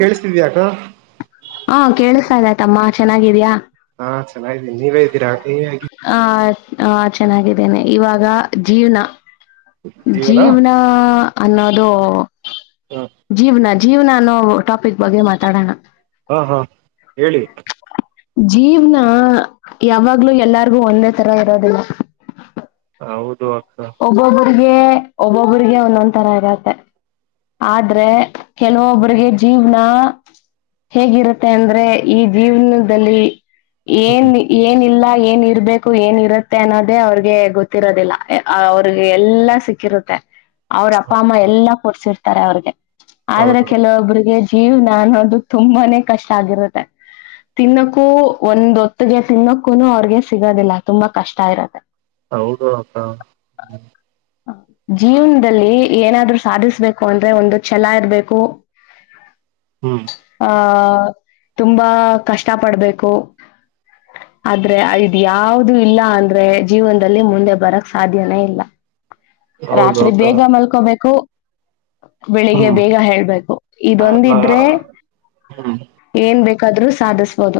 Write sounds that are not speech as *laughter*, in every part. ಕೇಳಿಸ್ತಿದ್ಯಾ ಅಕ್ಕ ಹ ಕೇಳಿಸತಾ ಇದ್ದಯತಮ್ಮ ಚೆನ್ನಾಗಿದ್ಯ ಹಾ ಚೆನ್ನಾಗಿದ್ದೀನಿ ನೀವೇ ಇದ್ದೀರಾ ನೀವಗ ಹ ಆ ಚೆನ್ನಾಗಿದ್ದೇನೆ ಇವಾಗ ಜೀವ್ನ ನೀವೇನಾ ಜೀವನ ಅನ್ನೋದು ಹ್ಮ್ ಜೀವ್ನ ಜೀವನ ಅನ್ನೋ ಟಾಪಿಕ್ ಬಗ್ಗೆ ಮಾತಾಡೋಣ ಹಾ ಹಾ ಹೇಳಿ ಜೀವ್ನ ಯಾವಾಗ್ಲೂ ಎಲ್ಲಾರ್ಗು ಒಂದೇ ತರ ಇರೋದಿಲ್ಲ. ಹೌದು ಅಕ್ಕ. ಒಬ್ಬೊಬ್ಬಿಗೆ ಒಬ್ಬೊಬ್ರಿಗೆ ಒಂದೊಂದ್ ತರ ಇರತ್ತೆ. ಆದ್ರೆ ಕೆಲವೊಬ್ಬ್ರರಿಗೆ ಜೀವ್ನ. ಹೇಗಿರುತ್ತೆ ಅಂದ್ರೆ ಈ ಜೀವನದಲ್ಲಿ. ಏನ್ ಹ್ಮ್ ಏನ್ ಇಲ್ಲ ಏನ್ ಇರ್ಬೇಕು ಏನ್ ಇರುತ್ತೆ ಅನ್ನೋದೇ ಅವ್ರಿಗೆ ಗೊತ್ತಿರೋದಿಲ್ಲ. ಅವ್ರಿಗೆ ಎಲ್ಲ ಸಿಕ್ಕಿರುತ್ತೆ ಅವ್ರ ಅಪ್ಪ ಅಮ್ಮ ಎಲ್ಲಾ ಕೊಡ್ಸಿರ್ತಾರೆ ಅವ್ರಿಗೆ. ಆದ್ರೆ ಹೌದು ಕೆಲವೊಬ್ರರಿಗೆ ಜೀವ್ನ ಅನ್ನೋದು ತುಂಬಾನೇ ಕಷ್ಟ ಆಗಿರುತ್ತೆ. ತಿನ್ನಕ್ಕೂ ಒಂದ ಹೋತ್ತಿಗೆ ತಿನ್ನಕ್ಕು ಅವ್ರಗೆ ಸಿಗೋದಿಲ್ಲ ತುಂಬಾ ಕಷ್ಟ ಇರತ್ತೆ. ಹೌದು ಜೀವನದಲ್ಲಿ ಏನಾದ್ರು ಸಾಧಿಸ್ಬೇಕು ಅಂದ್ರೆ ಒಂದು ಛಲ ಇರ್ಬೇಕು ಹ್ಮ್ ಆ ತುಂಬಾ ಕಷ್ಟ ಪಡ್ಬೇಕು ಆದ್ರೆ ಇದು ಯಾವ್ದ ಇಲ್ಲ ಅಂದ್ರೆ ಜೀವನದಲ್ಲಿ ಮುಂದೆ ಬರ ಸಾಧ್ಯನೇ ಇಲ್ಲ ಹೌದು ರಾತ್ರಿ ಅಕ್ಕ ಬೇಗ ಮಲ್ಕೋಬೇಕು ಬೆಳಿಗ್ಗೆ ಹ್ಮ್ ಬೇಗ ಹೇಳ್ಬೇಕು ಆಗ ಇದೊಂದಿದ್ರೆ. ಹ್ಮ್ ಏನ್ ಬೇಕಾದ್ರೂ ಸಾಧಿಸಬೋದು.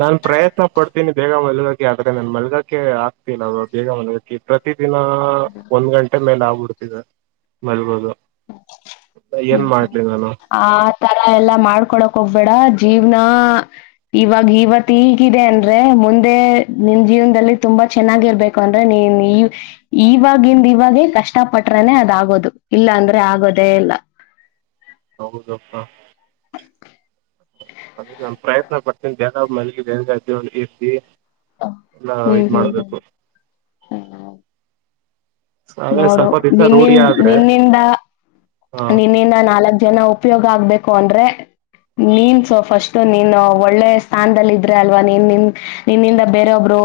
ನಾನು ಪ್ರಯತ್ನ ಪಡ್ತೀನಿ ಬೇಗ ಮಲ್ಗಕೆ ಆದ್ರೆ ನಾನನ್ ಮಲ್ಗಕೆ ಆಗ್ತೀನ ಅವರು ಬೇಗ ಮಲ್ಗಾಕಿ ಪ್ರತ ದಿನ. ಹ ಒಂದ್ ಗಂಟೆ ಮೇಲೆ ಆಗ್ಬಿಡ್ತಿದೆ ಮಲ್ಗೋದು. ಏನ್ ಮಾಡ್ಲಿ ನಾನು. ಆ ತರ ಎಲ್ಲಾ ಮಾಡ್ಕೊಳಕ್ ಹೋಗ್ಬೇಡ ಜೀವ್ನ. ಇವಾಗ ಇವತ್ತು ಹೀಗಿದೆ ಅಂದ್ರೆ ಮುಂದೆ ನಿನ್ ಜೀವನದಲ್ಲಿ ತುಂಬಾ ಚೆನ್ನಾಗಿರ್ಬೇಕು. ಅಂದ್ರೆ ನೀನ್ ಇವಾಗಿಂದ ಇವಾಗೆ ಕಷ್ಟ ಪಟ್ರನೆ ಅದಾಗೋದು ಇಲ್ಲ ಅಂದ್ರೆ. ಆಗೋದೇ ಇಲ್ಲ. ಹೌದುಪ್ಪಾ. ಅದ ಪ್ರಯತ್ನ ಪಡ್ತೀನಿ ಜೇಗ ಮಲ್ಲಿಗೆ ಬೇಗ್ದ ಇರ್ತಿ. ಎಲ್ಲ ಹ್ಮ್ ಇದ್ ಹ್ಮ್ ಹ್ಮ್ ಮಾಡಬೇಕು. ಅದೇ ನೋಡು ಸ್ವಲ್ಪ ದಿವಸ ನಿನ್ನಿ ರೂಢಿ ಆದ್ರೆ ನಿನ್ನಿಂದ ಹಾ ನಿನ್ನಿಂದ ನಾಲ್ಕ್ ಜನ. ಉಪಯೋಗ ಆಗ್ಬೇಕು ಅಂದ್ರೆ. ನೀನ್ಸು ಫಸ್ಟ್ ನೀನ್ ಒಳ್ಳೆ ಸ್ಥಾನದದಲ್ಲಿ ಇದ್ರೆ ಅಲ್ವಾ ನೀನ್ ನಿನ್. ನಿನ್ನಿಂದ ಬೇರೊಬ್ರು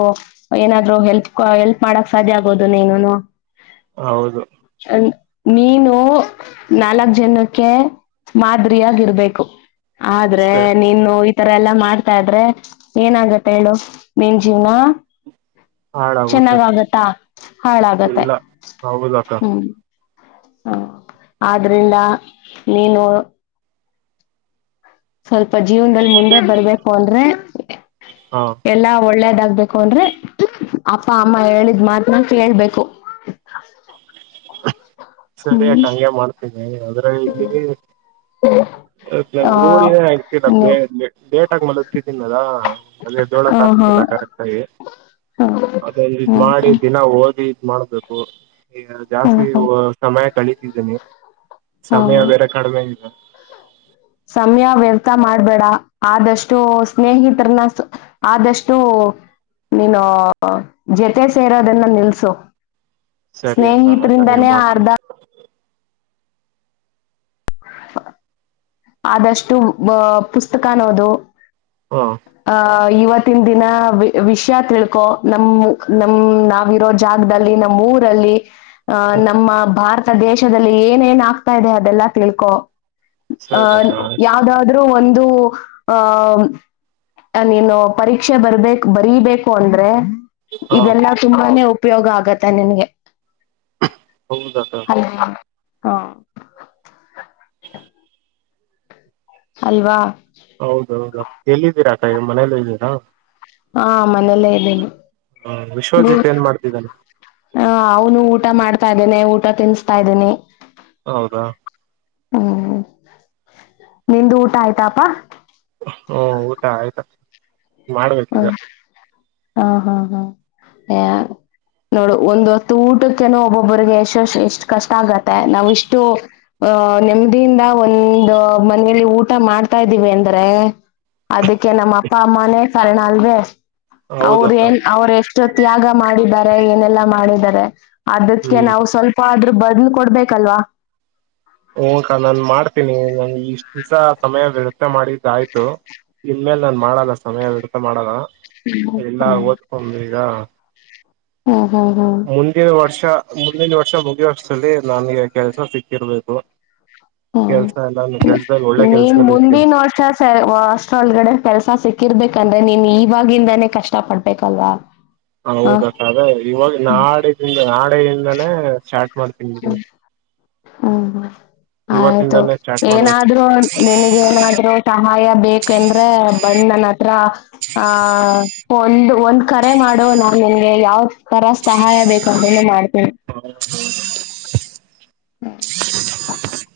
ಏನಾದ್ರು ಹೆಲ್ಪ್ ಹೆಲ್ಪ್ ಮಾಡಕ್ ಸಾಧ್ಯ ಆಗೋದು ನೀನುನು. ಹೌದು. ಅಲ್ಲ ನೀನು. ನಾಲ್ಕ್ ಜನಕ್ಕೆ ಮಾದರಿಯಾಗಿರ್ಬೇಕು ಆದ್ರೆ ಅಷ್ಟೇ ನೀನು. ಈ ತರ ಎಲ್ಲಾ ಮಾಡ್ತಾ ಇದ್ರೆ ಏನಾಗತ್ತೆ ಹೇಳು ನಿನ್ನ ಜೀವ್ನ. ಹಾಳಾಗುತ್ತೆ ಚೆನ್ನಾಗಾಗುತ್ತಾ ಹಾಳಾಗತ್ತೆ. *unintelligible* ಹ್ಮ. ಹ ಆದ್ರಿಂದ ನೀನು. ಸ್ವಲ್ಪ ಜೀವನದಲ್ಲಿ ಮುಂದೆ ಬರ್ಬೇಕು ಅಂದ್ರೆ. ಹಾ. ಎಲ್ಲಾ ಒಳ್ಳೇದಾಗ್ಬೇಕು ಅಂದ್ರೆ ಅಪ್ಪ ಅಮ್ಮ ಹೇಳಿದ್ ಮಾತ್ನಾ ಕೇಳ್ಬೇಕು. ಹ್ಮ್ ಸರಿಯಾಕ ಹಂಗೆ ಮಾಡ್ತೇನಿ ಆದ್ರೆ ಇಲ್ಲಿ. *inaudible* ಆ ನಂಗ್ ರೂಳಿನೇ ಆಗಿಲ್ಲ ಬ ಲೆಟಾಗ ಮೇಲೆತ್ತಿದ್ದೀನಿ ಅದ ಅದೇ ಹ ಹಾ ಏದೊಳತ್ ಹಾ ಆಗ್ತಿಲ್ಲ ಕರೆಕ್ಟ್. ಸರಿ ಅದ ಇದ ಹ್ಮ್ ಮಾಡಿ ದಿನ ಓದಿ. ಮಾಡಬೇಕು ಈಗ ಹ್ಮ ಜಾಸ್ತಿ ಹ್ಮ್ ಸಮಯ ಕಳಿತಿದ್ದೀನಿ ಸಮಯ ಹ್ಮ್ ಬೇರೆ. ಕಡಿಮೆ ಇದೆ. ಸಮಯ ವ್ಯರ್ಥ ಮಾಡ್ಬೇಡ ಆದಷ್ಟು ಸ್ನೇಹಿತರನ್ನ. ಆದಷ್ಟು. ನೀನು ಜೊತೆ ಸೇರೋದನ್ನ ನಿಲ್ಸು. ಸರಿ ಅಕ್ಕಾ ಆಯ್ತಾ ಹಂಗೆ ಸ್ನೇಹಿತರಿಂದಾನೇ ಮಾಡ್ತೀನಿ. ಅರ್ಧ *inaudible* ಆದಷ್ಟು ಪುಸ್ತಕನಾ ಓದು. ಹಾ. ಅ ಇವತ್ತಿನ ದಿನ ವಿಷಯ ತಿಳ್ಕೊ ನಮ ನಮ ನಾವಿರೋದ. ಜಾಗದಲ್ಲಿ ನಮ್ಮ ಊರಲ್ಲಿ. ಅ ಹ್ಮ್ ನಮ್ಮ ಭಾರತ ದೇಶದಲ್ಲಿ ಏನೇನ್ ಆಗ್ತಾ ಇದೆ ಅದೆಲ್ಲಾ ತಿಳ್ಕೊ. ಸರಿ ಅಹ ಅಕ್ಕ ಆಯ್ತು ಯಾವ್ದಾದ್ರರು ಒಂದು ಆಹ. ನೀನು ಪರೀಕ್ಷೆ ಬರ್ಬೇಕ ಬರೀಬೇಕು ಅಂದ್ರೆ. ಹಾ ಇದೆಲ್ಲಾ ತುಂಬಾನೇ ಉಪಯೋಗ ಆಗತ್ತೆ ನಿನ್ಗೆ ಹೌದಕ್ಕ ಹಾ ಅಲ್ವಾ ಹೌದೌದು ಎಲ್ಲಿದ್ದೀರಾಕ ಇವ್ ಮನೇಲ್ಲ ಇದ್ದೀರಾ ಹಾ ಮನೆಯಲ್ಲೇ ಇದ್ದೇನೆ ಹ್ಮ ವಿಶ್ವಜಿತ್ ಏನ್ ಮಾಡ್ತಿದ್ದಾನನೆ ಹ ಅವನು ಊಟ ಮಾಡ್ತಾ ಇದ್ದೇನೆ ಊಟ ತಿನ್ಸ್ತಾ ಇದ್ದೀನಿ ಹೌದಾ ಹ್ಮ್ ನಿ್ದ ಊಟ ಆಯ್ತಾಪಾ ಹಓ ಊಟಾ ಆಯ್ತಾ ಹ್ಮ ಮಾಡ್ಬೇಕೀಗ ಹಾ ಹಾ ಹಾ ಯ ನೋಡು ಒಂದ್ ಹೊತ್ತು ಊಟಕ್ಕೆನು ಒಬ್ಬೊಬ್ಬಿಗೆ ಎಷ್ಟ ಎಷ್ಟ ಕಷ್ಟ ಆಗತ್ತೆ ನಾವ್ ಇಷ್ಟು ಅಹ ನೆಮ್ಮದಿಯಿಂದ ಒಂದು ಮನೇಲಿ ಊಟ ಮಾಡ್ತಾದೀವಿ ಅಂದ್ರೆ ಅದಕ್ಕೆ ನಮ್ಮ ಅಪ್ಪ ಅಮ್ಮನೇ ಕಾರಣ ಅಲ್ವೇ ಹೌದು ಅವ್ರ ಅಕ್ಕ ಏನ್ ಅವ್ರ ಎಷ್ಟ ಎಷ್ಟು ತ್ಯಾಗ ಮಾಡಿದ್ದಾರೆ ಏನೆಲ್ಲಾ ಮಾಡಿದ್ದಾರೆ ಅದಕ್ಕೆ ಹ್ಮ್ ನಾವು ಸ್ವಲ್ಪ ಅಪ್ಪ ಆದ್ರರು ಬದ್ಲು ಕೊಡ್ಬೇಕಲ್ವಾ ಹಂಕ ನಾನ್ ಮಾಡ್ತೀನಿ ನನ್ಗೆ ಇಷ್ಟ ದಿವಸ ಸಮಯ ವ್ಯವಥೆ ಮಾಡಿದ್ದಯ್ತು ನಿನ್ ಮೇಲೆ ನಾನ್ ಮಾಡದ ಸಮಯ ವ್ಯರ್ಥ ಮಾಡಲ್ ಹ್ಮ್ ಎಲ್ಲ ಓದ್ಕೊಂಡ್ ಈಗ ಹ್ಮ ಹಾ ಹಾ ಮುಂದಿನ ವರ್ಷ ಮುಂದಿನ ವರ್ಷ ಮುಗಿಯಷ್ಟಲ್ಲಿ ನನಗೆ ಕೆಲಸ ಸಿಕ್ಕಿರ್ಬೇಕು ಹ್ಮ್ ಕೆಲ್ಸ ಎಲ್ಲ ಕೆಲ್ಸದಲ್ಲಿ ಒಳ್ಳೆ ನೀನ್ ಕೆಲ್ಸದಲ್ಲಿ ಇರ್ತೀನಿ ಮುಂದಿನ ವರ್ಷ ಸ ಅಸ್ಟೊಲ್ಗಡೆ ಕೆಲ್ಸ ಸಿಕ್ಕಿರ್ಬೇಕಂದ್ರೆ ನೀನ್ ಇವಾಗಿಂದಾನೇ ಕಷ್ಟ ಪಡ್ಬೇಕಲ್ವಾ ಹ ಹೌದಾ ಅದೇ ಇವಾಗ ನಾಡಿಂದ ನಾಡೆಯಿಂದಾನೇ ಸ್ಟಾರ್ಟ್ ಮಾಡ್ತ ಹ್ಮ ಹ್ಮ ಆಯ್ತು ಇವತ್ತಿಂದಾನೇ ಸ್ಟಾರ್ಟ್ ಮಾಡ್ಬೇಕು ಏನಾದ್ರೂ ನಿಂಗೆ ಏನಾದ್ರೂ ಸಹಾಯ ಬೇಕಂದ್ರೆ ಬಂದ್ ನನ್ನ ಹತ್ರ ಆ ಒಂದು ಒಂದ್ ಕರೆ ಮಾಡೋ ನಾನ್ ನಿನ್ಗೆ ಯಾವ ತರ ಸಹಾಯ ಬೇಕದ್ರೂನು ಮಾಡ್ತೇನಿ ಹೌ *inaudible* ಹ್ಮ್ *unintelligible*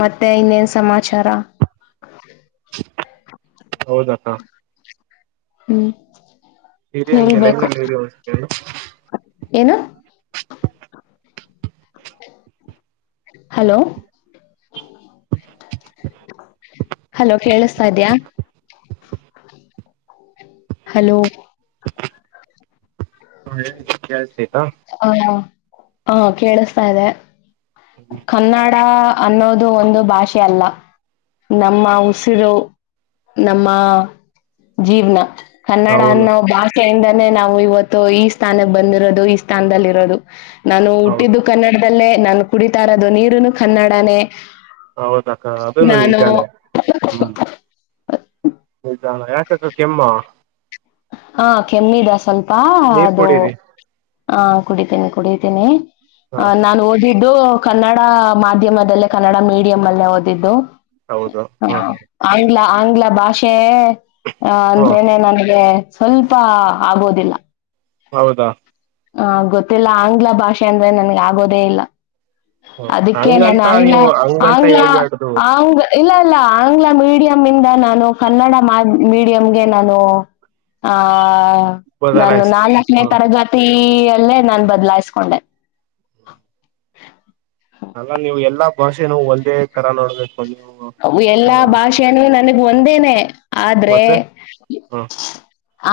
ಮತ್ತೆ ಇನ್ನೇನ್ ಸಮಾಚಾರ ಹೌದಕ್ಕ ಹ್ಮ್ ಇರಿ ಹಂಗೆ ಹೇಳ್ಬೇಕು ಲೈನ್ಲ್ಲ ಇರಿ ಒಂದ್ ಸೆಕೆಡ್ ಏನು ಹಲೋ ಹಲೋ ಕೇಳಸ್ತಾ ಇದೀಯ. ಹಲೋ ಹಾ ಹೇಳಿ ಕೆಳಸ್ತೈತ. ಹ ಹಾ ಹಾ ಕೇಳಸ್ತಾ ಇದೆ ಕನ್ನಡ ಅನ್ನೋದು ಒಂದು ಭಾಷೆ ಅಲ್ಲ. ನಮ್ಮ ಉಸಿರು ನಮ್ಮ ಜೀವ್ನ. ಕನ್ನಡ ಹೌದು ಅನ್ನೋ ಭಾಷೆಯಿಂದಾನೇ ನಾವು ಇವತ್ತು ಈ ಸ್ಥಾನಕ್ಕೆ ಬಂದಿರೋದು ಇ ಸ್ಥಾನದಲ್ಲಿ ಇರೋದು ನಾನು ಹೌದು ಹುಟ್ಟಿದ್ದು ಕನ್ನಡದಲ್ಲೇ ನಾನ್ ಕುಡಿತಾ ಇರೋದು ನೀರುನು ಕನ್ನಡನೇ. ಹೌದಕ್ಕ ಅದುನು ನಾನು ನಿಜಾನೆ ಹ್ಮ್. *unintelligible* ಯಾಕ ಅಕ್ಕ ಕೆಮ್ಮು. ಹಾ ಕೆಮ್ಮಿದೆ ಸ್ವಲ್ಪ ನೀರ್ ಅದು ಕುಡೀರಿ ಹ ಕುಡಿತೀನಿ ಕುಡಿತೀನಿ. ಹಾ ಅ ನಾನು ಓದಿದ್ದು ಕನ್ನಡ ಮಾಧ್ಯಮದಲ್ಲೇ ಕನ್ನಡ ಮೀಡಿಯಂ ಅಲ್ಲೇ ಓದಿದ್ದು. ಹೌದು ಹಾ ಹ ಹಾ ಆಂಗ್ಲ ಆಂಗ್ಲ ಭಾಷೆ ಹ್ಮ ಅಂದ್ರೇನೆ ನನ್ಗೆ ಸ್ವಲ್ಪ ಆಗೋದಿಲ್ಲ. ಹೌದಾ, ಹ ಗೊತ್ತಿಲ್ಲ ಆಂಗ್ಲ ಭಾಷೆ ಅಂದ್ರೆ ನನ್ಗ ಆಗೋದೇ ಇಲ್ಲ. ಹ್ಮ ಅದಕ್ಕೆ ನಾನ್ ಹಂಗಂತ ಆಂಗ್ಲ ನೀವು ಹಂಗಂತ ಆಂಗ್ಲ ಹೇಳ್ಬ್ಯಾಡ್ದು ಆಂಗ್ ಇಲ್ಲ ಇಲ್ಲ ಆಂಗ್ಲ ಮೀಡಿಯಂ ಇಂದ ನಾನು, ಕನ್ನಡ ಮಾದ್ ಮೀಡಿಯಂಗೆ ನಾನು, ಆ ನಾನು ಬದಲಾಯಿಸ್ ನಾಲ್ಕನೇ ಹ್ಮ ತರಗತಿ ಯಲ್ಲೇ ನಾನ್ ಬದ್ಲಾಯಸ್ಕೊಂಡೆ.. ಅಲ್ಲ ನೀವು ಎಲ್ಲಾ ಭಾಷೆನು ಒಂದೇ ತರ ನೋಡ್ಬೇಕು ನೀವು. ಎಲ್ಲಾ ಹ ಭಾಷೆನೂ ನನಗ್ ಒಂದೇನೆ. ಆದ್ರೆ ಮತ್ತೆ ಹ್ಮ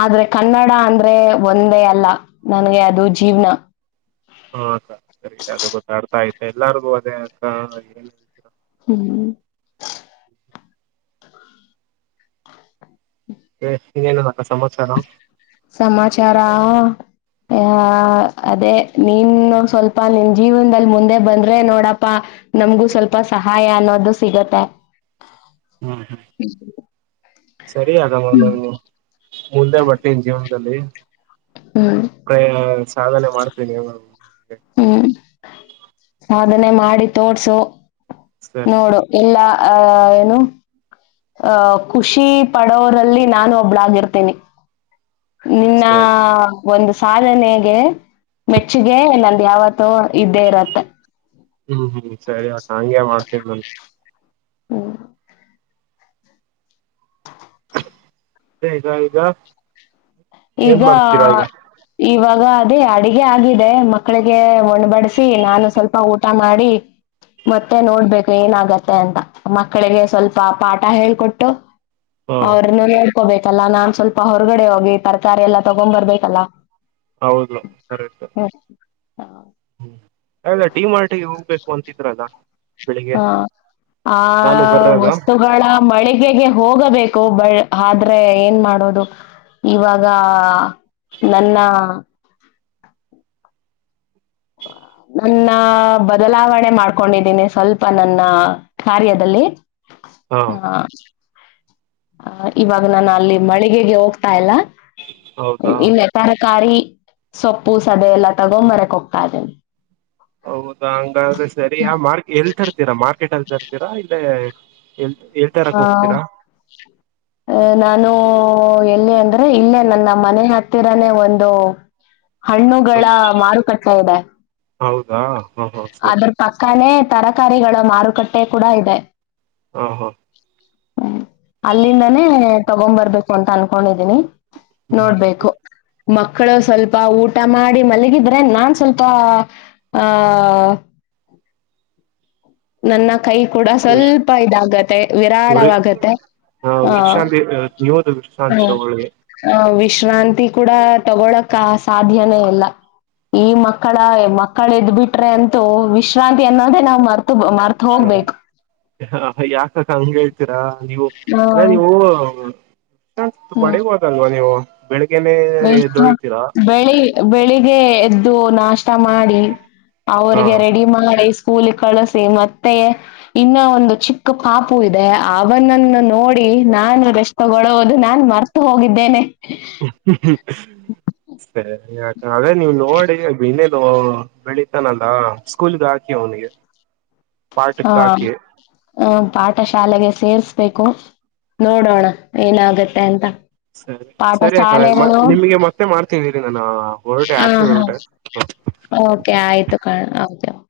ಆದ್ರೆ ಕನ್ನಡ ಅಂದ್ರೆ ಒಂದೇ ಅಲ್ಲ ನನ್ಗೆ ಅದು ಜೀವ್ನ. ಹಾ ಅಕ್ಕ ಸರಿ. *unintelligible* ಎಲ್ಲಾರ್ಗು ಅದೇ ಅರ್ಥ ಹ್ಮ್. ಎ ಇನ್ನೇನಾದಕ್ಕ ಸಮಾಚಾರ. ಸಮಾಚಾರಾ. ಆ ಅದೇ ನೀನೊಂದ್ ಸ್ವಲ್ಪ ನಿನ್ ಜೀವನದಲ್ಲಿ ಮುಂದೆ ಬಂದ್ರೆ ನೋಡಪ್ಪ. ನಮಗೂ ಸ್ವಲ್ಪ ಸಹಾಯ ಅನ್ನೋದು ಸಿಗತ್ತೆ. ಹ್ಮ್ ಹ್ಮ್ ಸರಿ ಅದವಲ್ಲವು ಮುಂದೆ ಹೊಟ್ಟಿನ್ ಜೀವ್ನ. ದಲ್ಲಿ ಹ್ಮ. ಎ ಸಾಧನೆ ಮಾಡ್ತಿನಿ. *unintelligible* ಹ್ಮ್ ಸಾಧನೆ ಮಾಡಿ ತೋರ್ಸು. ಸರಿ ನೋಡು ಇಲ್ಲ. ಅ ಏನು, ಅ ಖುಷಿ ಪಡೋರಲ್ಲಿ ನಾನು ಒಬ್ಬಳಾಗಿರ್ತೀನಿ. ಇನ್ನಾ, ಸರಿ ಒಂದು ಸಾಧನೆಗೆ ಮೆಚ್ಚುಗೆ ನಂದು ಯಾವತ್ತೂ ಇದ್ದೇ ಇರುತ್ತೆ. ಹ್ಮ್ ಹ್ಮ್ ಸರಿ ಅಕ್ಕ ಹಂಗೆ ಮಾಡ್ತೀನಿ. ಹ್ಮ. *unintelligible* ಏನ್ ಈಗ. ಮಾಡ್ತೀರಾ ಈಗ ಇವಾಗ ಅದೇ ಅಡಗೆ ಆಗಿದೆ ಮಕ್ಕಳಿಗೆ ಒಣ ಬಡಸಿ, ನಾನು ಸ್ವಲ್ಪ ಊಟ ಮಾಡಿ, ಮತ್ತೆ ನೋಡ್ಬೇಕು ಏನ ಆಗತ್ತೆ ಅಂತ. ಮಕ್ಕಳಿಗೆ ಸ್ವಲ್ಪ ಪಾಠ ಹೇಳ್ಕೊಟ್ಟು ಹ ಅವ್ರನ್ನ ನೋಡ್ಕೋಬೇಕಲ್ಲ ನಾನ್ ಸ್ವಲ್ಪ ಹೊರಗಡೆ ಹೋಗಿ ತರಕಾರಿ ಎಲ್ಲಾ ತಗೊಂರ್ಬೇಕಲ್ಲಾ. ಹೌದು ಕರೆಕ್ಟ್. *unintelligible* ಡಿ ಮಾರ್ಟಿಗೆ ಹೋಗ್ಬೇಕು ಅಂತಿದ್ರಲ್ಲ. ಬೆಳಿಗ್ಗೆ ಹಾ ಆ ನಾನು ಬರೋದ ವಸ್ತುಗಳ ಮಳಿಗೆಗೆ ಹೋಗಬೇಕು ಬಳ್ ಆದ್ರೆ ಏನ್ ಮಾಡೋದು. ಇವಾಗ ನನ್ನ, *inaudible* *inaudible* ನನ್ನ ಬದಲಾವಣೆ ಮಾಡ್ಕೊಂಡಿದ್ದೀನಿ ಸ್ವಲ್ಪ ನನ್ನ ಕಾರ್ಯದಲ್ಲಿ. ಹಾ, ಆ ಇವಾಗ ನಾನು ಅಲ್ಲಿ ಮಳಿಗೆಗೆ ಹೋಗ್ತಾ ಇಲ್ಲ. ಹೌದಾ ಇ ತರಕಾರಿ ಸೊಪ್ಪು ಸದೆ ಎಲ್ಲ ತಗೊಂಡ್ ಬರಕೋಗ್ತಾ ಇದೆ ಹೌದಾ ಹಂಗಾದ್ರೆ ಸರಿ ಆ ಮಾರ್ ಎಲ್ ತರ್ತೀರಾ ಮಾರ್ಕೆಟ್ ಅಲ್ಲಿ ತರ್ತೀರಾ ಇಲ್ಲೇ ಎ ಎಳ್ ತರಕ್ ಹೋಗ್ತೀರಾ ಅ ನಾನು ಎಲ್ಲಿ ಅಂದ್ರೆ ಇಲ್ಲೇ ನನ್ನ ಮನೆ ಹ ಹತ್ತಿರನೇ ಒಂದು ಹಣ್ಣುಗಳ ಮಾರುಕಟ್ಟೆ ಇದೆ ಹೌದಾ ಹಾ ಹಾ ಸರಿ ಪಕ್ಕಾನ ತರಕಾರಿಗಳ ಮಾರುಕಟ್ಟೆ ಕೂಡ ಇದೆ ಹಾ ಹಾ ಹ್ಮ್ ಅಲ್ಲಿಂದನೇ ತಗೊ ಬರ್ಬೇಕು ಅಂತ ಅನ್ಕೊಂಡಿದ್ದೀನಿ ನೋಡ್ಬೇಕು ಮಕ್ಕಳು ಸ್ವಲ್ಪ ಊಟ ಮಾಡಿ ಮಲಗಿದ್ರೆ ನಾನ್ ಸ್ವಲ್ಪ ಹ ನನ್ನ ಕೈ ಕೂಡ ಹ್ಮ್ ಸ್ವಲ್ಪ ಇದಾಗತ್ತೆ ವಿರಾಳವಾಗತ್ತೆ ಹಾ ಆ ವೃಕ್ಷಾಂತಿ ನೀವುದು ವೃಕ್ಷಾಂತಿ ಇಲ್ಲ ಹೋಳ್ಗೆ ಹ ವಿಶ್ರಾಂತಿ ಕೂಡ ತಗೊಳಕ್ ಸಾಧ್ಯನೇ ಇಲ್ಲ ಈ ಮಕ್ಕಳ ಮಕ್ಕಳ ಎದ್ಬಿಟ್ರೆ ಅಂತೂ ವಿಶ್ರಾಂತಿ ಅನ್ನೋದೇ ನಾವ್ ಮರ್ತ ಮರ್ತ ಹ ಯಾಕಕ ಹಂಗ ಹೇಳ್ತೀರಾ ನೀವು ಅದ ಹ್ಮ್ ನೀವು ಹ್ಮ್ ಹೊಡಿಬಹುದು ಅಲ್ವಾ ನೀವು ಬೆಳಗ್ಗೆನೇ ಎದ್ದೇಳ್ತೀರಾ ಬೆಳಿ ಬೆಳಿಗ್ ಎದ್ದು ನಾಷ್ಟ ಮಾಡಿ ಹಾ ಅವ್ರಿಗೆ ರೆಡಿ ಮಾಡಿ ಸ್ಕೂಲ್ ಕಳಸಿ ಮತ್ತೆ ಇನ್ನ ಒಂದು ಚಿಕ್ಕ ಪಾಪು ಇದೆ ಅವನನ್ನು ನೋಡಿ ನಾನು ಅಷ್ಟ ತಗೊಳ್ಳುವುದು ನಾನು ಮರ್ತು ಹೋಗಿದ್ದೇನೆ ಸರಿ ಯಾ ಅದೇ ನೀವು ನೋಡಿ ಬನ್ನೆ ನೋ ಬೆಳಿ ಇತಾನಲ್ಲ ಸ್ಕೂಲ್ಗೆ ಹಾಕಿ ಅವನಿಗೆ ಹಾ ಪಾಠಕ್ ಹಾಕಿ ಹ ಪಾಠ ಶಾಲೆಗೆ ಸೇರ್ಸ್ಬೇಕು ನೋಡೋಣ ಏನಾಗತ್ತೆ ಅಂತ ಸರಿ ಪಾಠ ಸರಿ ಅಕ್ಕ ಶಾಲೆಗಳು ನಿಮಗೆ ಮತ್ತೆ ಮಾಡ್ತೀನಿ ಇರಿ ನಾನು ಹೊರಟೆ ಹ ಆಚೆ ಹ ಹೊರಟೆ ಓಕೆ ಆಯ್ತು ಕಣ ಓಕೆ ಓಕೆ